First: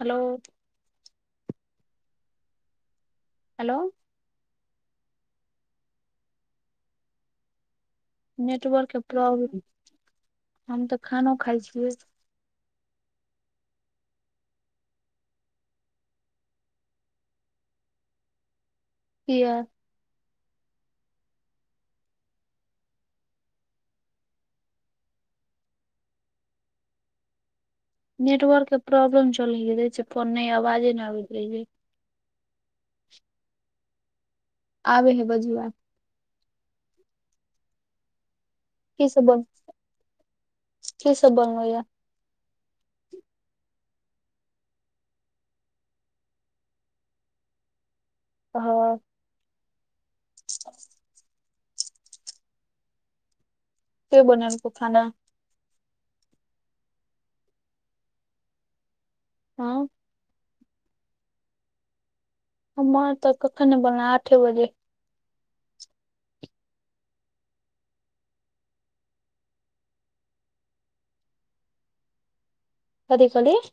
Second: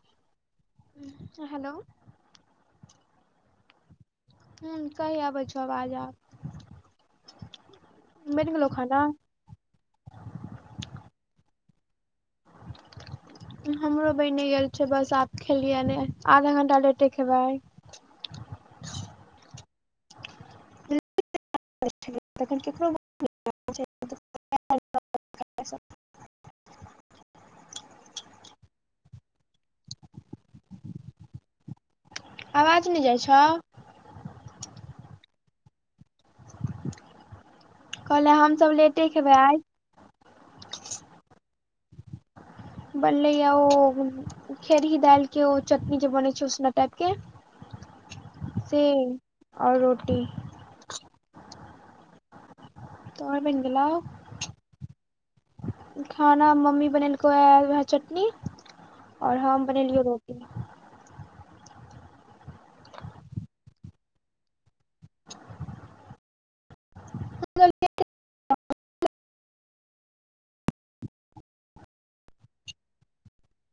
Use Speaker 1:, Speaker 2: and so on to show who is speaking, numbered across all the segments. Speaker 1: Hello.
Speaker 2: Hello.
Speaker 1: Hello.
Speaker 2: हुं कही आबै छो आवाज आब। बनि गेलौ
Speaker 1: नेटवर्क
Speaker 2: खाना
Speaker 1: के प्रॉब हम तऽ खानो खाय छियै।
Speaker 2: [inaudible] हमरो बैन गेल छै बस आब खेलियै ने आधा घंटा लेटे खेबै आय।
Speaker 1: किया।
Speaker 2: तखन केकरो [unintelligible]
Speaker 1: नेटवर्क के प्रॉब्लम चलैया, दै छिये फोन नै आवाजे नै आबैत रहैया।
Speaker 2: आवाज नै जाय छो।
Speaker 1: आबै हे बजुआ।
Speaker 2: कहलौ हम सब
Speaker 1: की
Speaker 2: लेटे
Speaker 1: सब
Speaker 2: खेबै
Speaker 1: बन
Speaker 2: आय।
Speaker 1: की सब बनलौ या।
Speaker 2: बनलैया उ खेड़ी दाएल के ओ चटनी जे बनै छो उसना टाइप के से
Speaker 1: हँ
Speaker 2: और रोटी।
Speaker 1: [inaudible]
Speaker 2: तोहर बैन गेलौ।
Speaker 1: के बनैलको खाना।
Speaker 2: खाना मम्मी बनेलको या वाएह चटनी और हम
Speaker 1: हँ
Speaker 2: बनेलियो रो टी।
Speaker 1: हमर तऽ कखन ने बनलै आठे बजे। कथी कहलियै।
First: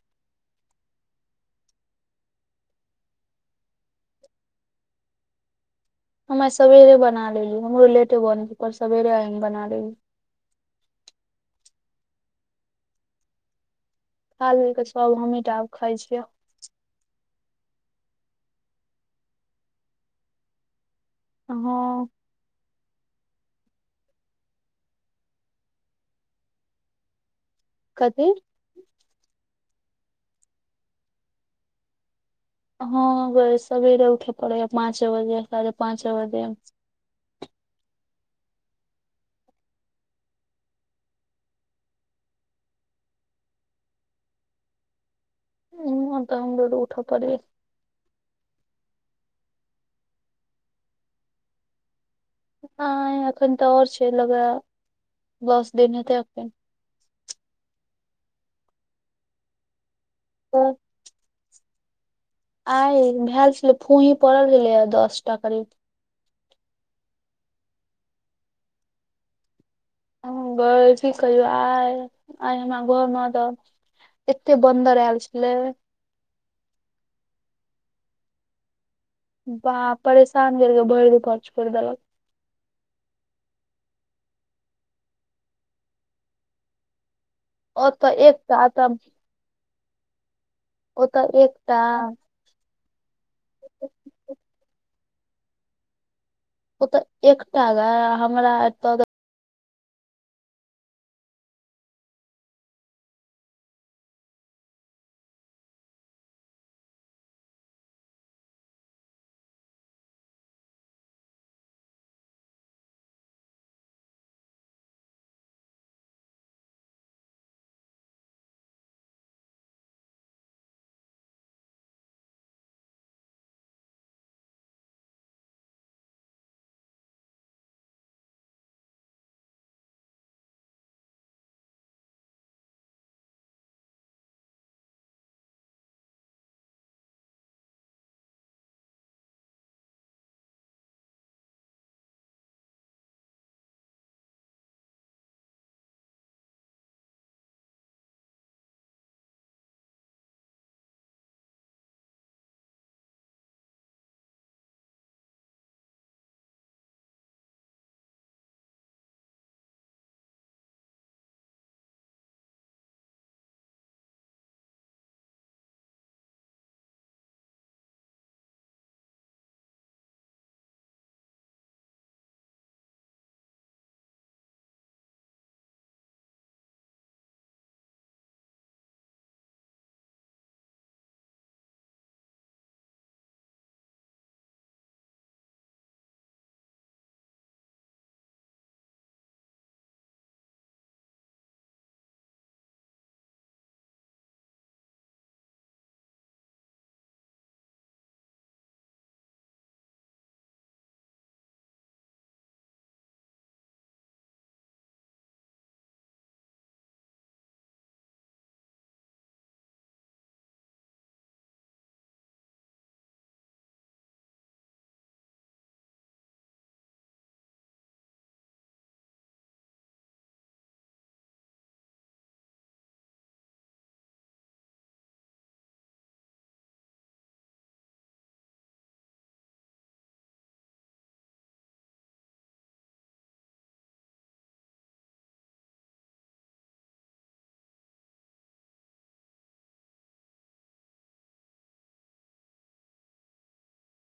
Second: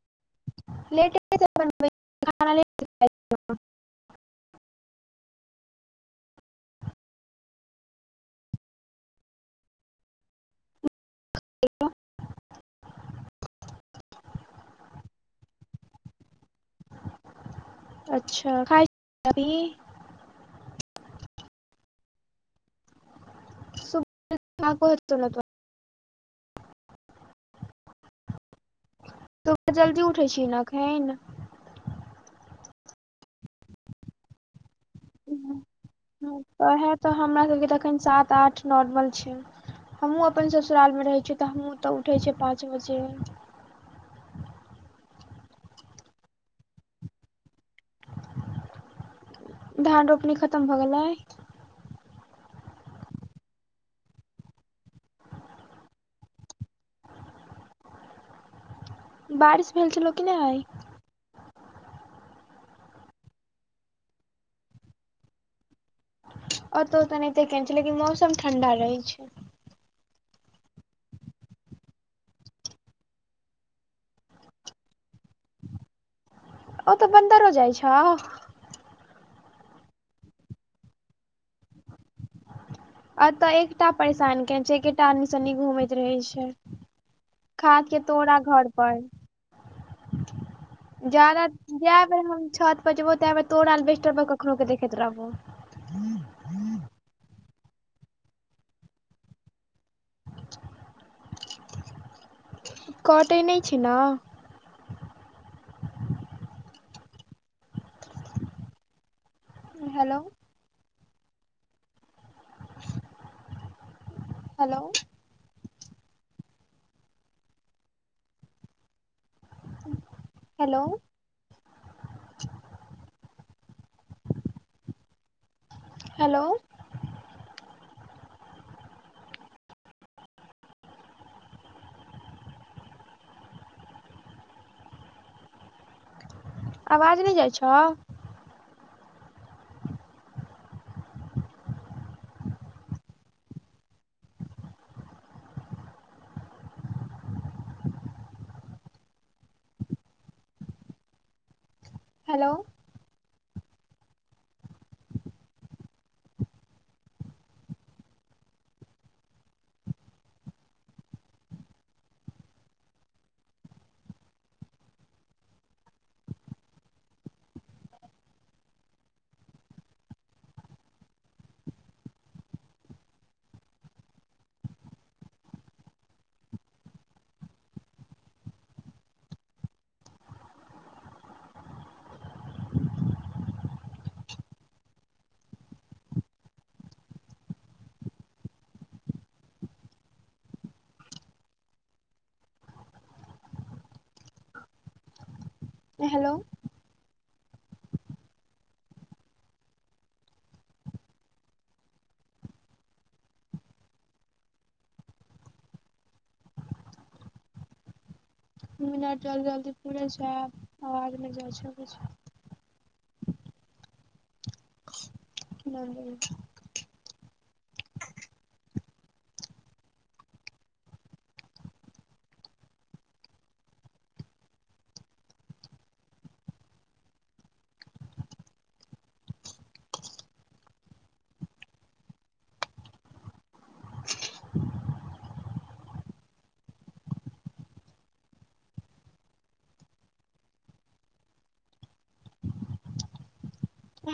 Speaker 2: लेटे से [inaudible] खाना लेट के खाई छियै।
Speaker 1: हम आइ सवेरे बना लेलीय, हमरो लेटे बने पर सवेरे आय बना लेलीयऽ।
Speaker 2: एक [inaudible]
Speaker 1: खा लेलके सब, हमही टा आब खाइ छियै।
Speaker 2: अच्छा! खाय छी अभी।
Speaker 1: हँ।
Speaker 2: [inaudible]
Speaker 1: कथी।
Speaker 2: तुह जल्दी उठै छीही नऽ एखन।
Speaker 1: हँ गई सबेरे उठे पड़ै याऽ, पाँचे बजे साढ़े पाँचे बजे।
Speaker 2: ओहे तऽ हमरा सबके तऽ अखन सात आठ नॉर्मल छै। हमहूँ अपन ससुराल मे रहै छीयै, तऽ हमूँ तऽ ओतऽ उठे छियै पाँच बजे।
Speaker 1: ह तऽ हमरो उठऽ पड़ैया।
Speaker 2: धान रोपनी खतम भऽ गेलै।
Speaker 1: ह एखन तऽ ओर छै लगेया दस दिन हेतै एखन।
Speaker 2: बारिश भेल छलो कि नै?
Speaker 1: आइ भेल छलै फूही पड़ल छलै हऽ दस टा करिब।
Speaker 2: ओतौ तऽ एनहिते केने छै लेकिन मौसम ठंडा रहै छै।
Speaker 1: हम गई की कहियो आइ, आइ हमरा घर मे तऽ। एते बन्दर एल छलै।
Speaker 2: ओ तऽ बन्दरो जाइ छोउ।
Speaker 1: बाह परेशान कैरके भरि दुपहर छोइर देलक।
Speaker 2: एतय एकटा परेशान के छै, किटाणु सने घूमैत रहे छै। खाद के
Speaker 1: ओतऽ
Speaker 2: तोड़ा घर
Speaker 1: एकटा तऽ
Speaker 2: पर।
Speaker 1: ओतऽ
Speaker 2: जादा
Speaker 1: एकटा
Speaker 2: जायबेर हम छत पहुंचबो तै बेर तोरा एलबेसट पर कखनो के देखैत रहबो।
Speaker 1: ओ तऽ एकटा गाय हमरा एतऽ
Speaker 2: कऽटै ने छै ने। हेलो। हेलो। हेलो। हेलो। आवाज नै जाइ छौ? हेलो। हेलो। दू मिनट चऽल जौ कि पूरा साफ आवाज नै जाइ छौ। केना दैऽन।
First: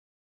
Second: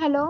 Speaker 2: हेलो।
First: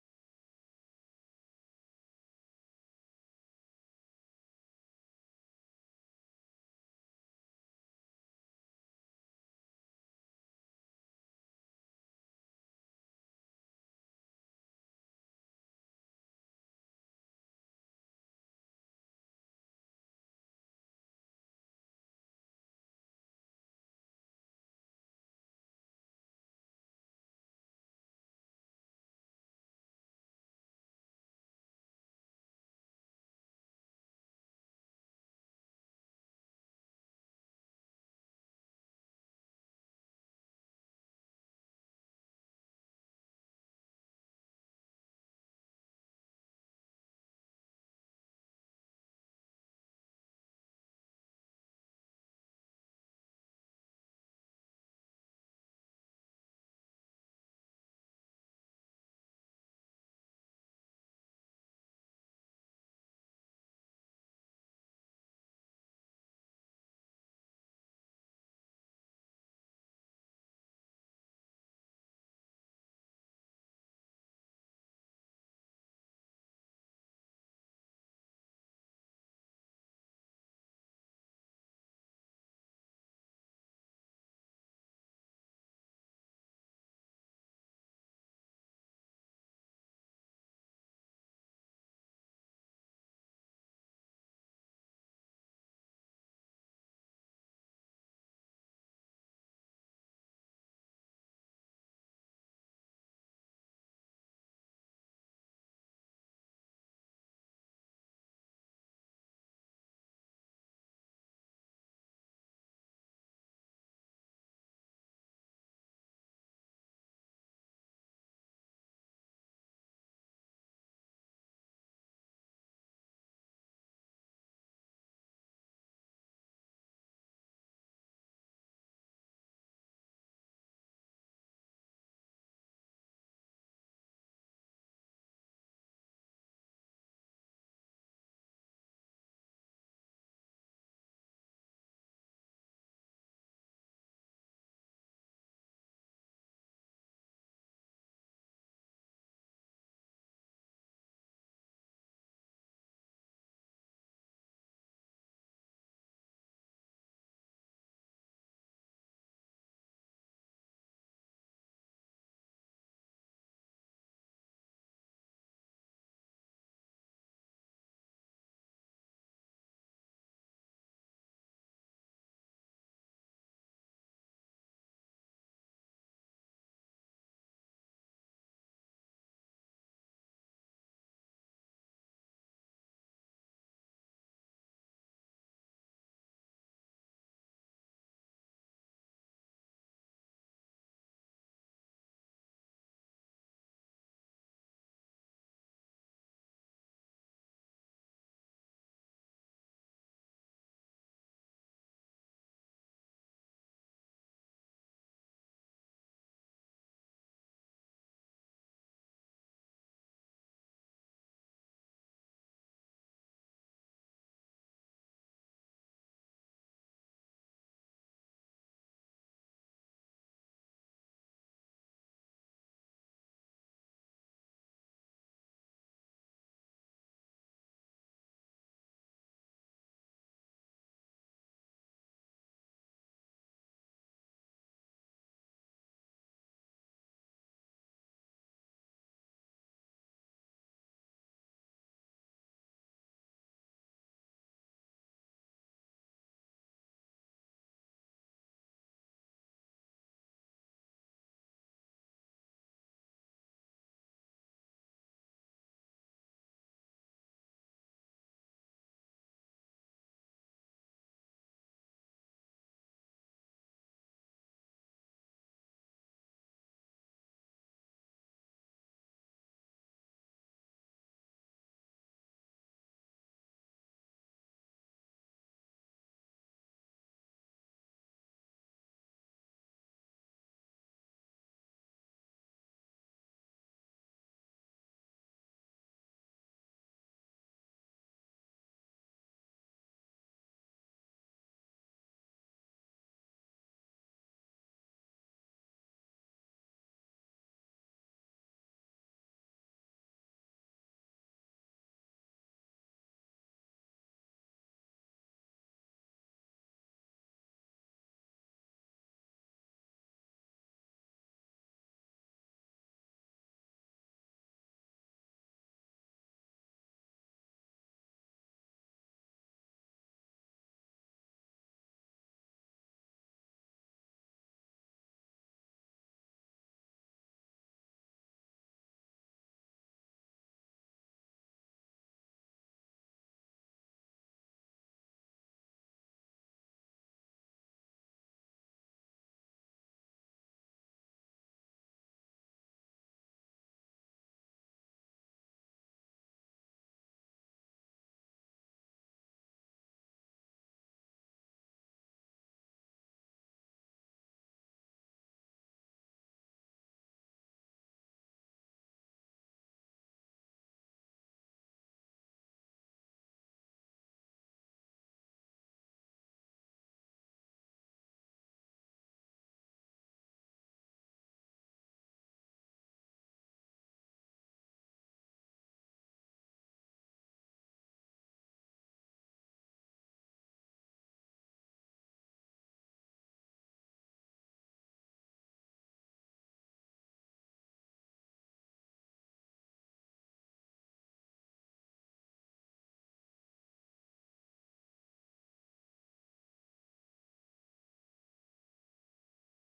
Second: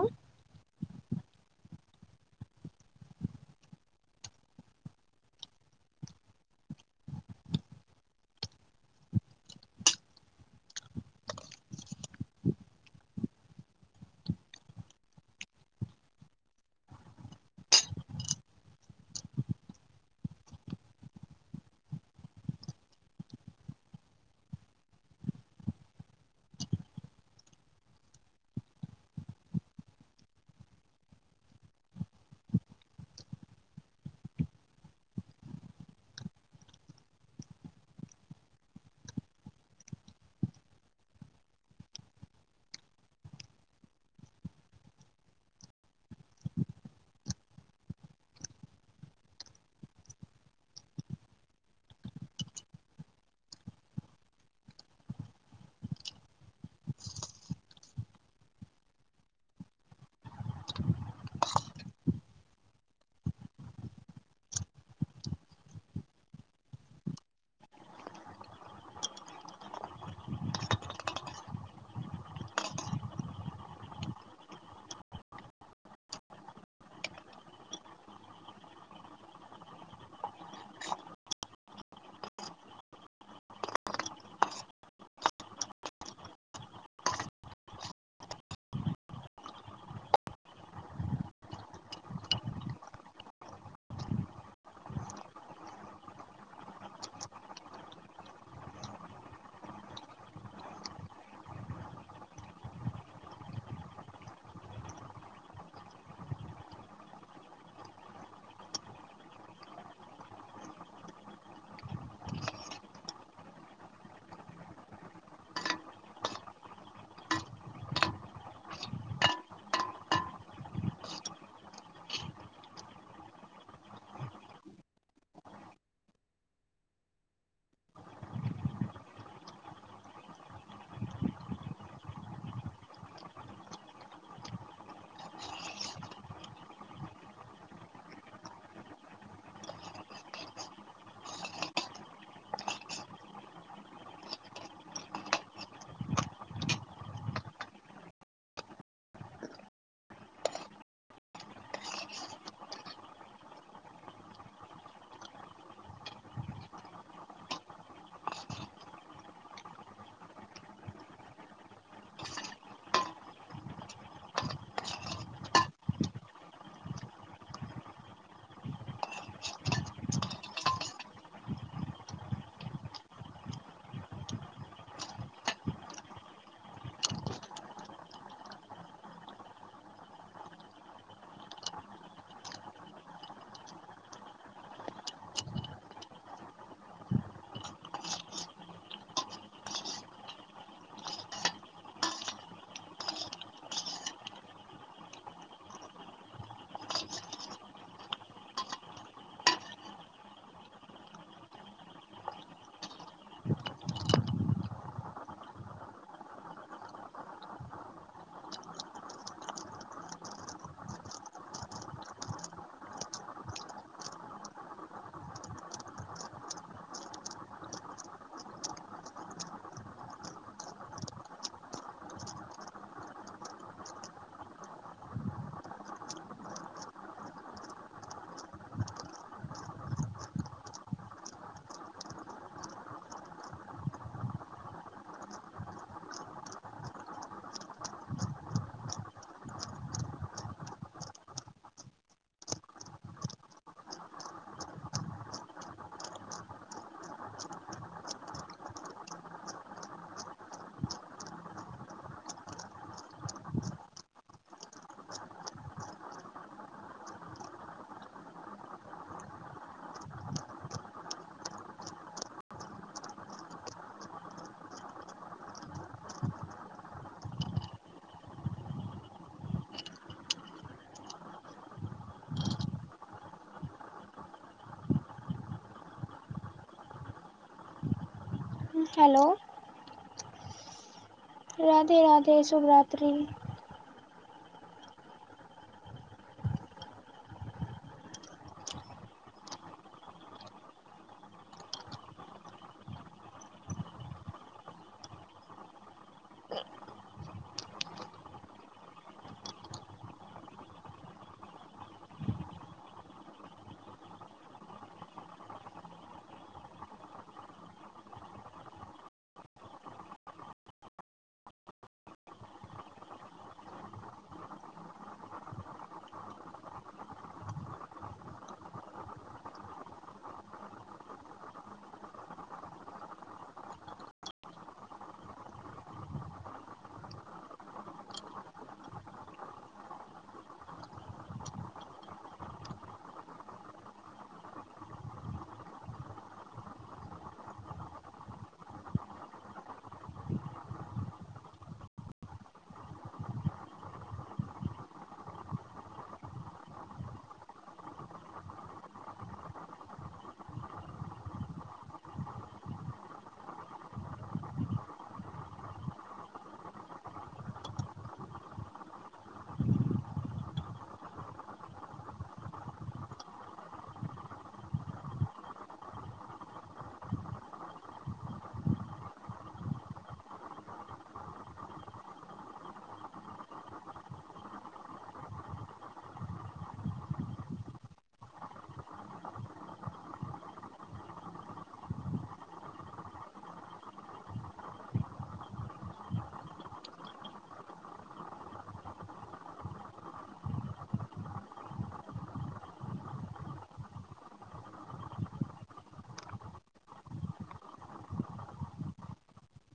Speaker 2: हेलो। राधे -राधे शुभरात्रि।